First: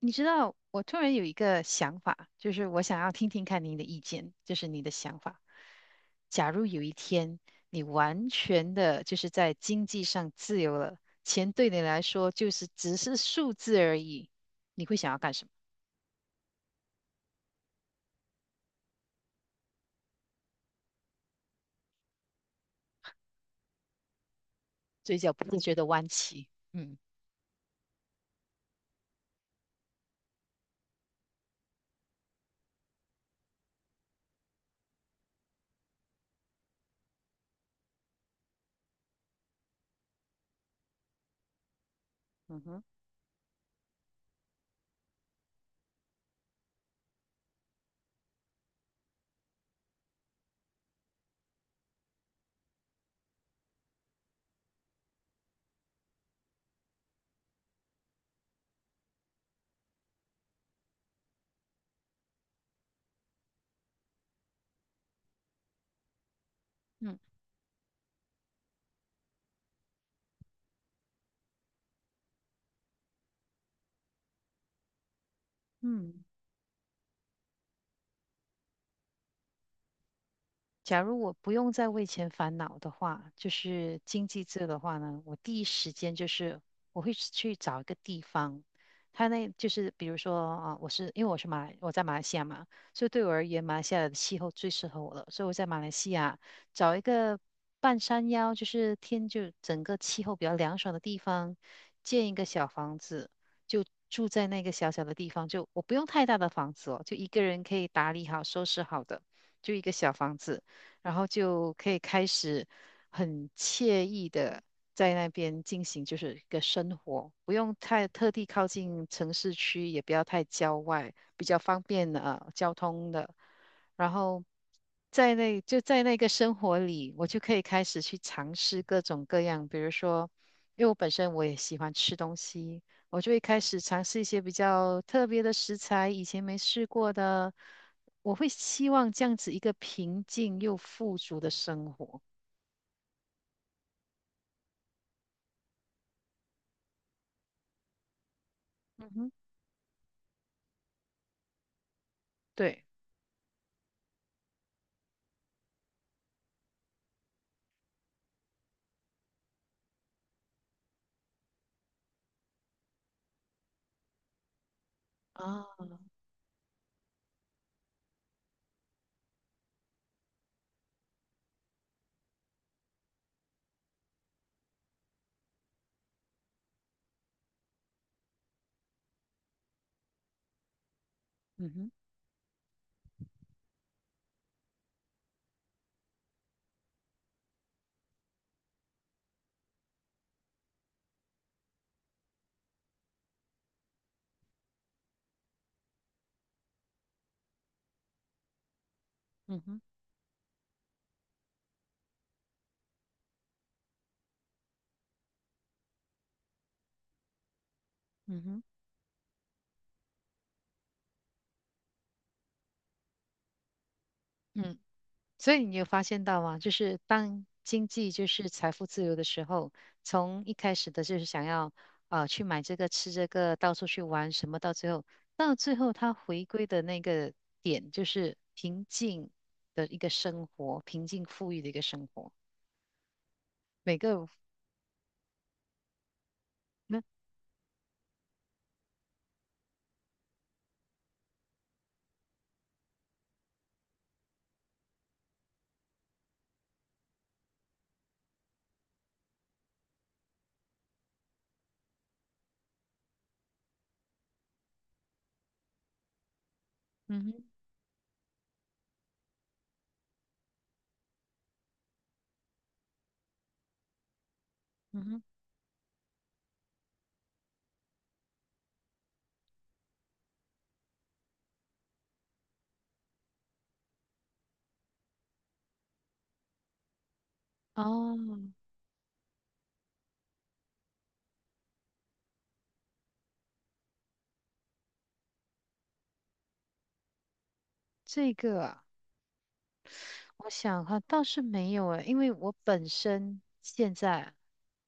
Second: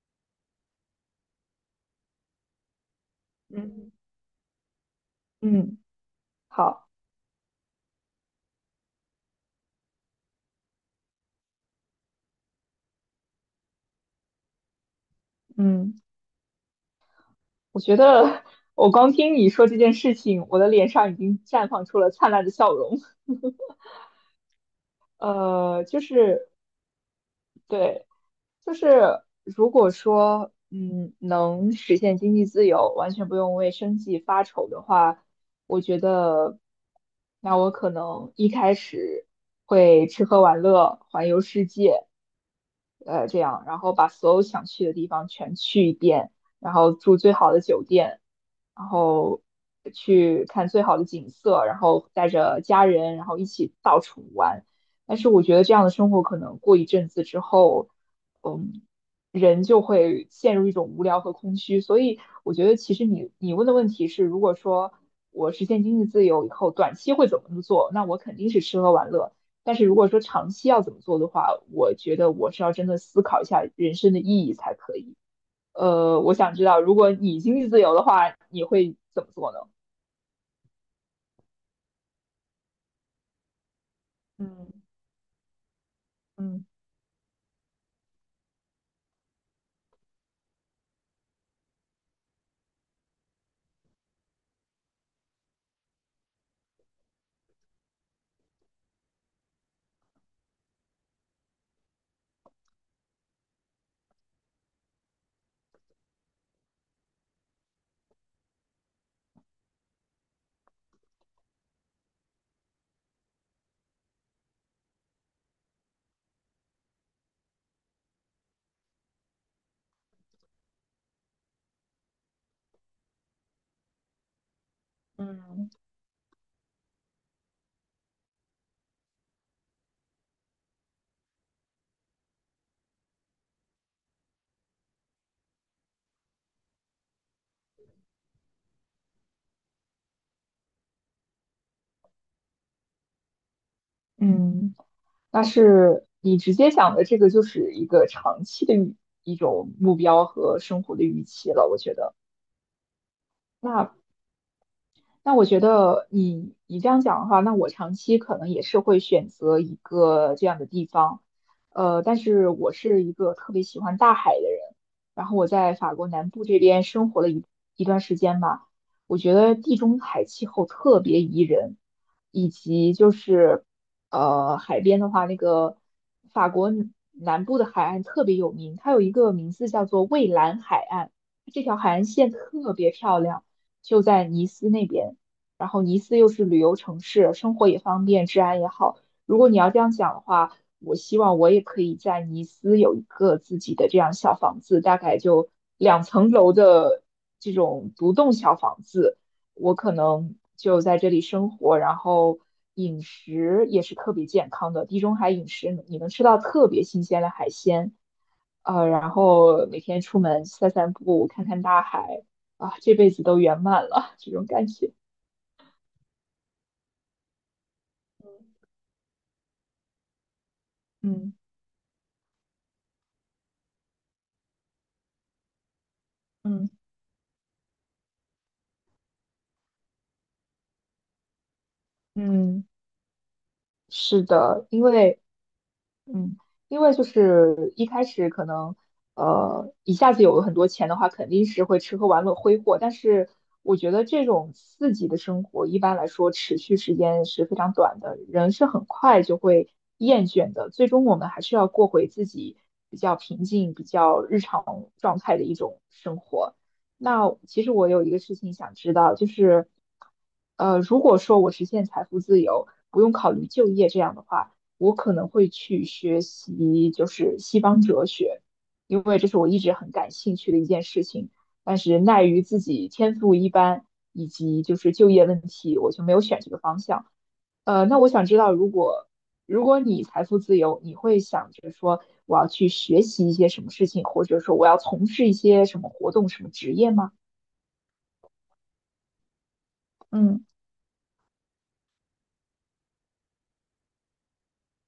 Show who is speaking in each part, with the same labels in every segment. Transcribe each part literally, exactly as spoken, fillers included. Speaker 1: 你知道，我突然有一个想法，就是我想要听听看您的
Speaker 2: 嗯
Speaker 1: 意见，就是你的想法。
Speaker 2: 嗯，
Speaker 1: 假如有
Speaker 2: 好，
Speaker 1: 一天你完全的就是在经济上自由了，钱对你来说就是只是数字而已，你会想要干什么？
Speaker 2: 嗯，我觉得我光听你说这件事情，我的脸上已经绽放出了灿烂的笑容。
Speaker 1: 嘴角不自觉
Speaker 2: 呃，
Speaker 1: 的
Speaker 2: 就
Speaker 1: 弯起，
Speaker 2: 是
Speaker 1: 嗯
Speaker 2: 对，就是如果说，嗯，能实现经济自由，完全不用为生计发愁的话，我觉得，那我可能一开始会吃喝玩乐，环游世界，
Speaker 1: 嗯哼，
Speaker 2: 呃，这样，然后把所有想去的地方全去一遍，然后住最好的酒店，然后去看最好的景色，然后带着家人，然后一起到处玩。但是我觉得这样的生活可能过一阵子之后。嗯，人就会陷入一种无聊和空虚。所以我觉得，其实你你问的问题是，如果说我实现经济自由以后，短期
Speaker 1: 嗯。
Speaker 2: 会怎么做？那我肯定是吃喝玩乐。但是如果说长期要怎么做的话，我觉得我是要真的思考一下人生的意义才可以。呃，
Speaker 1: 嗯。
Speaker 2: 我想知道，如果你经济自由的话，你会怎么做呢？
Speaker 1: 假如我不用再为钱烦恼的话，就是经济这的话
Speaker 2: 嗯
Speaker 1: 呢，我第一时间就是
Speaker 2: 嗯
Speaker 1: 我会去找一个地方，他那就是比如说啊，我是因为我是马来，我在马来西亚嘛，所以对我而言，马来西亚的气候最适合我了，所以我在马来西亚找一个半山腰，就是天就整个气候比较凉爽的地方，建一个小房子，就住在那个小小的地方，就我不用太大的房子哦，就一个人可以打理好、收拾好的。就一个小房子，然后就可以开始很惬意的在那边进行就是一个生活，不用太特地靠近城市区，也不要太郊外，比较方便呃交通的。然后在
Speaker 2: 嗯
Speaker 1: 那
Speaker 2: 嗯。
Speaker 1: 就在那个生活里，我就可以开始去尝试各种各样，比如说，因为我本身我也喜欢吃东西，我就会开始尝试一些比较特别的食材，以前没试过的。我会希望这样子一个平静又富足的生活。
Speaker 2: 嗯但是你直接想的这个就是一个长期的预
Speaker 1: 嗯哼，
Speaker 2: 一种目标和生活的预期了，我觉得。
Speaker 1: 对
Speaker 2: 那那我觉得你你这样讲的话，那我长期可能也是会选择一个这样的地方，呃，但是我是一个特别喜欢大海的人，然后我在
Speaker 1: 啊，
Speaker 2: 法国南部这边生活了一一段时间吧，我觉得地中海气候特别宜人，以及就是呃海边的话，那个法国南部的海岸特别有名，它有一个名字叫做蔚蓝海岸，这
Speaker 1: 嗯
Speaker 2: 条
Speaker 1: 哼，
Speaker 2: 海岸线特别漂亮。就在尼斯那边。然后尼斯又是旅游城市，生活也方便，治安也好。如果你要这样讲的话，我希望我也可以在尼斯有一个自己的这样小房子，大概就两层楼的这种独栋小房子。
Speaker 1: 嗯
Speaker 2: 我
Speaker 1: 哼，
Speaker 2: 可能就在这里生活，然后饮食也是特别健康的，地中海饮食你能吃到特别新鲜的海鲜，
Speaker 1: 嗯哼，
Speaker 2: 呃，然后每天出门散散步，看看大海，啊，这辈子都圆满了，这种感
Speaker 1: 嗯。
Speaker 2: 觉，
Speaker 1: 所以你有发现到吗？就是当经济就是财富自由的时候，从一开始的就是
Speaker 2: 嗯。
Speaker 1: 想要啊、呃去买这个吃这个，到处去玩什么，到最后到最后他回归
Speaker 2: 嗯
Speaker 1: 的那个点就是平静的一个生活，平静富裕的一个生活。
Speaker 2: 嗯，
Speaker 1: 每
Speaker 2: 是
Speaker 1: 个
Speaker 2: 的，因为嗯，因为
Speaker 1: 那
Speaker 2: 就是一开始可能，呃，一下子有了很多钱的话，肯定是会吃喝玩乐挥霍。但是我觉得这种刺激的生活，一般来说持续时间是非常短的，人是很快就会厌倦的。最终我们还是要过回自己比较平静、比较日常状态的一种生活。那
Speaker 1: 嗯哼
Speaker 2: 其实我有一个事情想知道，就是，呃，如果说我实现财富自由，不用考虑就业这样的话。我
Speaker 1: 嗯
Speaker 2: 可
Speaker 1: 哼
Speaker 2: 能会去学习就是西方哲学，因为这是我一直很感兴趣的一件事情。但是奈于自己天赋一般，以及就是就业问题，我就没有选这个方向。呃，那我
Speaker 1: 哦，
Speaker 2: 想知道，如果如果你财富自由，你会想着说我要去学习一些什么事情，或者说我要从事一些什么活动、什么职业吗？
Speaker 1: 这个啊
Speaker 2: 嗯
Speaker 1: 我想哈，倒是没有诶，因为我本身现在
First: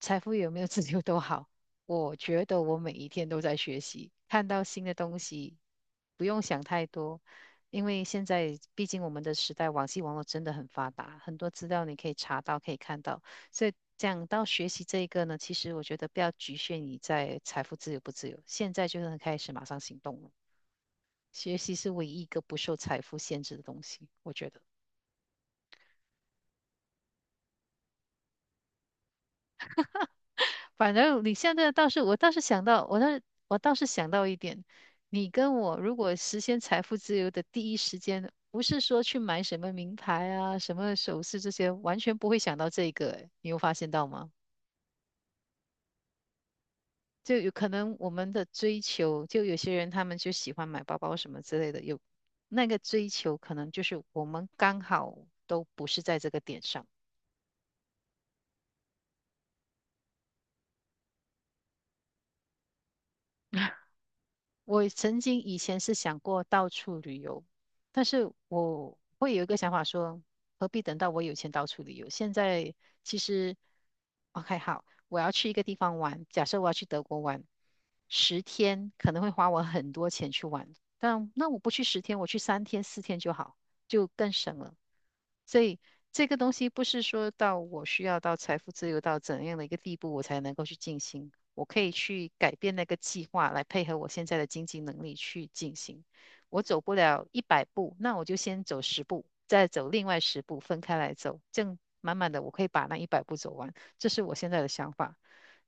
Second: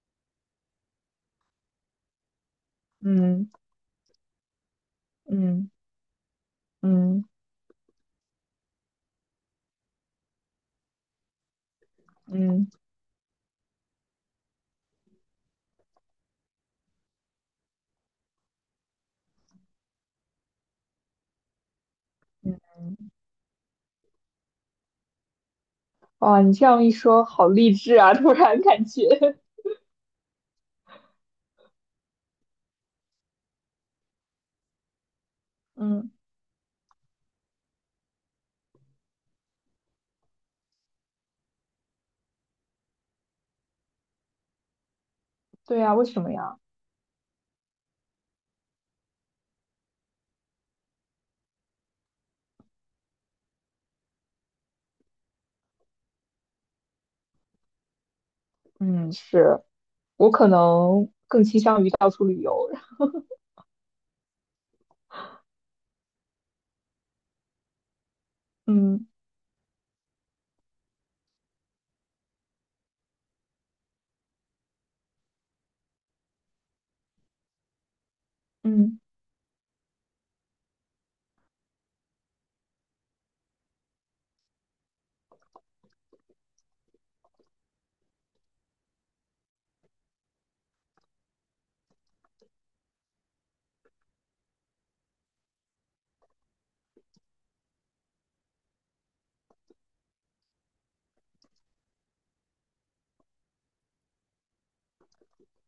Speaker 1: 财富有没有自由都好，我觉得我每一天都
Speaker 2: 嗯
Speaker 1: 在学习，看到新的东西，
Speaker 2: 嗯
Speaker 1: 不用想太多，
Speaker 2: 嗯
Speaker 1: 因为现在毕竟我们的时代，网际网络真的很发达，很多资料你可以查到，
Speaker 2: 嗯
Speaker 1: 可以看到，所以讲到学习这一个呢，其实我觉得不要局限你在财富自由不自由，现在就能开始马上行动了，学习是唯一一个
Speaker 2: 嗯，
Speaker 1: 不受财富限制的东西，我觉得。
Speaker 2: 哇，你这样一说，好励志啊！突然感觉，
Speaker 1: 反正你现在倒是，我倒是想到，我倒是我倒是想到一点，你跟我 如
Speaker 2: 嗯。
Speaker 1: 果实现财富自由的第一时间，不是说去买什么名牌啊、什么首饰这些，完全不会想到这个，诶你有发现到吗？
Speaker 2: 对呀，为什么呀？
Speaker 1: 就有可能我们的追求，就有些人他们就喜欢买包包什么之类的，有那个追求，可能就是我们刚好都不是在这个点上。
Speaker 2: 嗯，是我可能更倾向于到处旅游。
Speaker 1: 我曾经以前是想过到处旅游，但是我
Speaker 2: 嗯
Speaker 1: 会有一个想法说，何必等到我有钱到处旅游？现在其实，OK，好，我要去一个地方玩，假设我要去德国玩，十天
Speaker 2: 嗯
Speaker 1: 可能会花我很多钱去玩，但那我不去十天，我去三天四天就好，就更省了。所以这个东西不是说到我需要到财富自由到怎样的一个地步，我才能够去进行。我可以去改变那个计划，来配合我现在的经济能力去进行。我走不了一百步，那我就先走十步，再走另外十步，分开来走，这样慢慢的我可以把那一百步走完。这是我现在的想法。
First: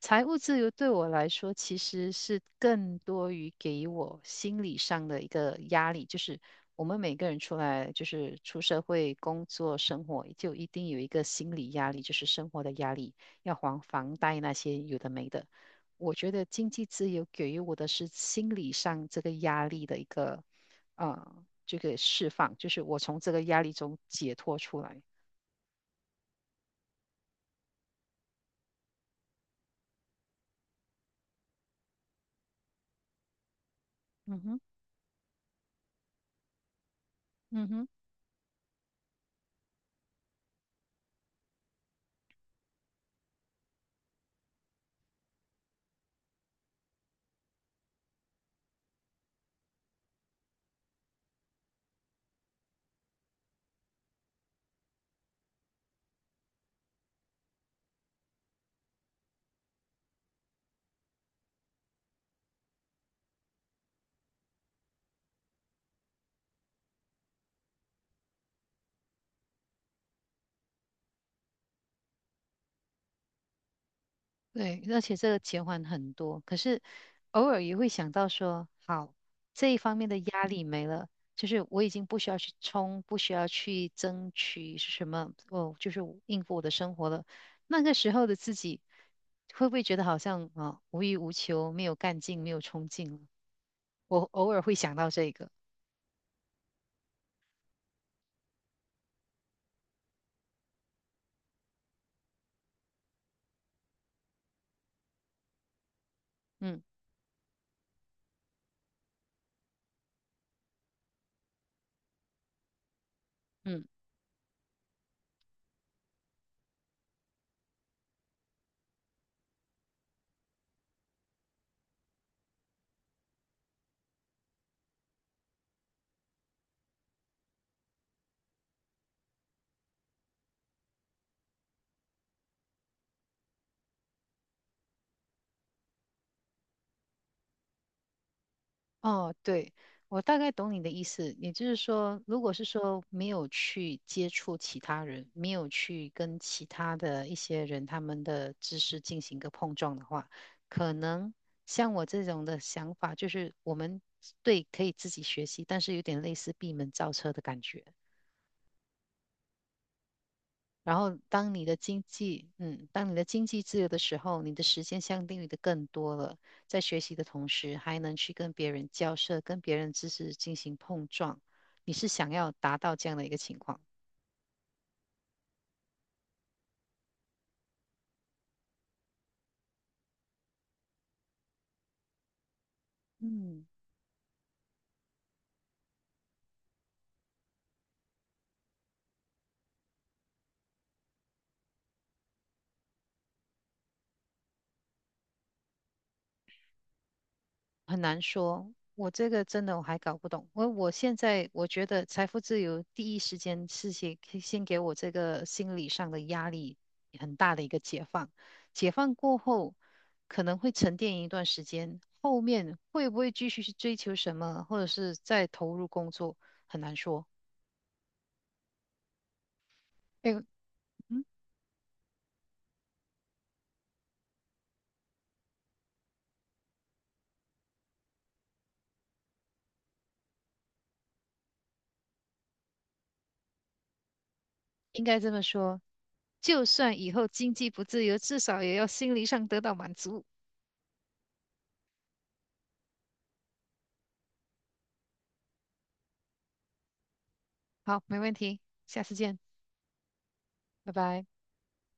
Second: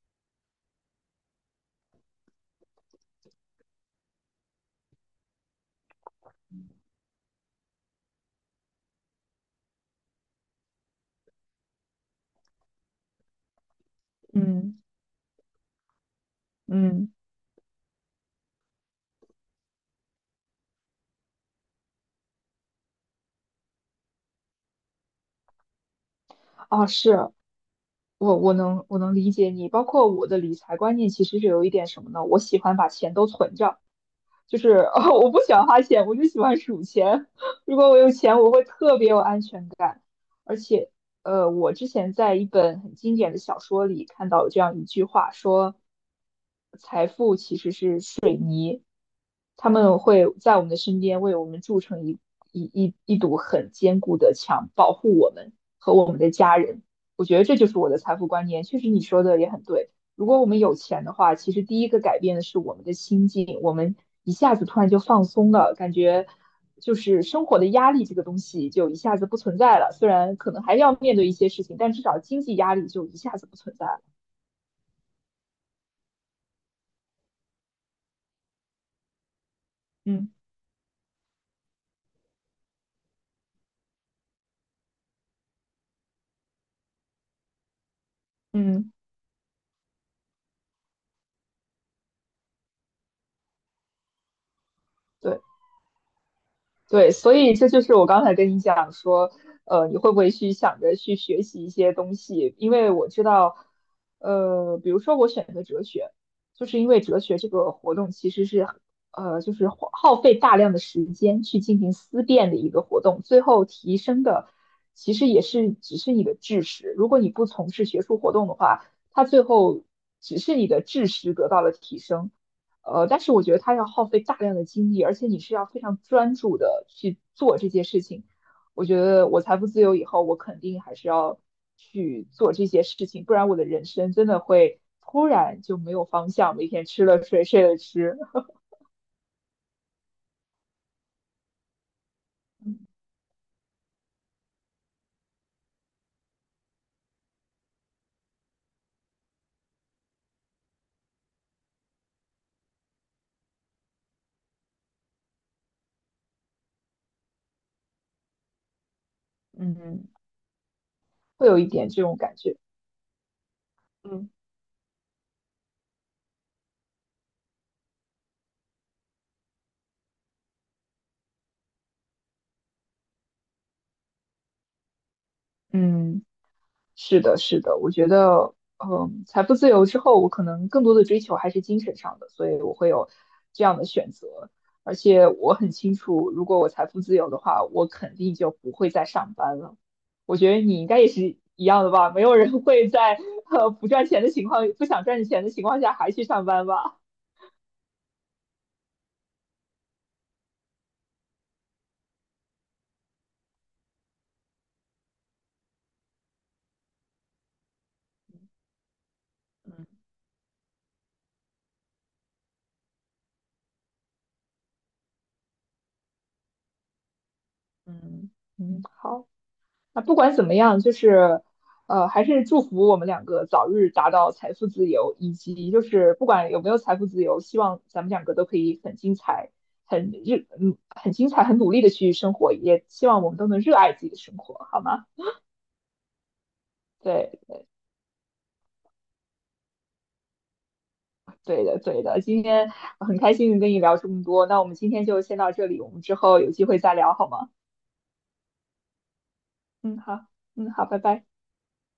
Speaker 1: 财务自由对我来说，其实是更多于给我心理上的一个压力，就是我们每个人出来，就是出社会工作生活，就一定有一个心理压力，就是生活的压力，要还房贷那些
Speaker 2: 嗯
Speaker 1: 有的没的。我觉得经济自
Speaker 2: 嗯，
Speaker 1: 由给予我的是心理上这个压力的一个呃这个释放，就是我从这个压力中解脱出来。
Speaker 2: 啊，是我我能我能理解你，包括我的理财观念其实是有一点什么呢？我喜欢把钱都存着，
Speaker 1: 嗯
Speaker 2: 就
Speaker 1: 哼，
Speaker 2: 是 哦，我不喜欢花钱，我就喜欢数钱。
Speaker 1: 嗯
Speaker 2: 如
Speaker 1: 哼，
Speaker 2: 果我有钱，我会特别有安全感。而且，呃，我之前在一本很经典的小说里看到有这样一句话，说财富其实是。他们会在我们的身边为我们筑成一一一一堵很坚固的墙，保护我们和我们的家人。我觉得这就是我的财富观念。确实，你说的也很对。如果我们有钱的话，其实第一个改变的是我们的心境，我们一下子突然就放松了，感觉就是生活的压力这个东西就一下子不存在了。虽然可能还要面对一些事情，但至少经济压力就一下子不存在了。
Speaker 1: 对，而且这个减缓很多，可是偶尔也会想到说，好，这一方面的
Speaker 2: 嗯
Speaker 1: 压力没了，就是我已经不需要去冲，不需要去争取是什么，哦，就是应付我的生活了。那个时候的自己，
Speaker 2: 嗯，
Speaker 1: 会不会觉得好像啊、无欲无求，没有干劲，没有冲劲了？我偶尔会想到这
Speaker 2: 对。
Speaker 1: 个，
Speaker 2: 对，所以这就是我刚才跟你讲说，呃，你会不会去想着去学习一些东西？因为我知道，呃，比如说我选择哲学，就是
Speaker 1: 嗯
Speaker 2: 因为哲学这个活动其实是，呃，就是花耗费大量的时间去进行思辨的一个活动，最后
Speaker 1: 嗯，
Speaker 2: 提升的其实也是只是你的知识。如果你不从事学术活动的话，它最后只是你的知识得到了提升。呃，但是我觉得它要耗费大量的精力，而且你是要非常专注的去做这些事情。我觉得我财富自由以后，我肯定还是要去做这些事情，不然我的人生真的会突然就没有方向，每天吃了睡，睡了吃，
Speaker 1: 哦，对，我大概懂你的意思，也就是说，如果是说没有去接触其他人，没有去跟其他的一些人他们的知识进行一个碰撞的话，可能像我这种的想法，就是我们对可以自己学习，但是有点类似闭门造车的感觉。
Speaker 2: 嗯
Speaker 1: 然后，
Speaker 2: 会
Speaker 1: 当
Speaker 2: 有
Speaker 1: 你
Speaker 2: 一
Speaker 1: 的
Speaker 2: 点这
Speaker 1: 经
Speaker 2: 种感
Speaker 1: 济，
Speaker 2: 觉。
Speaker 1: 嗯，当你的经济自由的时
Speaker 2: 嗯。
Speaker 1: 候，你的时间相对于的更多了。在学习的同时，还能去跟别人交涉，跟别人知识进行碰撞。你是想要达到这样的一个情况？
Speaker 2: 嗯。是的，是的，我觉得，嗯，财富自由之后，我可能更多的追求还是精神上的，所以我会有
Speaker 1: 嗯。
Speaker 2: 这样的选择。而且我很清楚，如果我财富自由的话，我肯定就不会再上班了。我觉得你应该也是一样的吧？没有人会在呃不赚钱的情况、不想赚钱的情况下还去上班吧？
Speaker 1: 很难说，我这个真的我还搞不懂。我我现在我觉得财富自由第一时间是先先给我这个心理上的压力很大的一个解放，解放过后
Speaker 2: 嗯
Speaker 1: 可能会沉淀一段时间，后面会不会继续去追求什么，或者是再投入工作，很难说。
Speaker 2: 嗯。嗯，好。那不
Speaker 1: 哎，
Speaker 2: 管怎么样，就
Speaker 1: 嗯，
Speaker 2: 是，呃，还是祝福我们两个早日达到财富自由，以及就是不管有没有财富自由，希望咱们两个都可以很精彩，很热，嗯，很精彩，很努力的去生活，也希望我们都能热爱自己的生活，好
Speaker 1: 应
Speaker 2: 吗？
Speaker 1: 该这么说，就算以后
Speaker 2: 对，
Speaker 1: 经济不自由，至少也要心理上得到满足。
Speaker 2: 对的，对的。今天很开心跟你聊这么多，那我们今天就先到这里，我们之后有机会再聊好吗？
Speaker 1: 好，没问题，下次见，
Speaker 2: 嗯，好，嗯，好，
Speaker 1: 拜
Speaker 2: 拜
Speaker 1: 拜。
Speaker 2: 拜。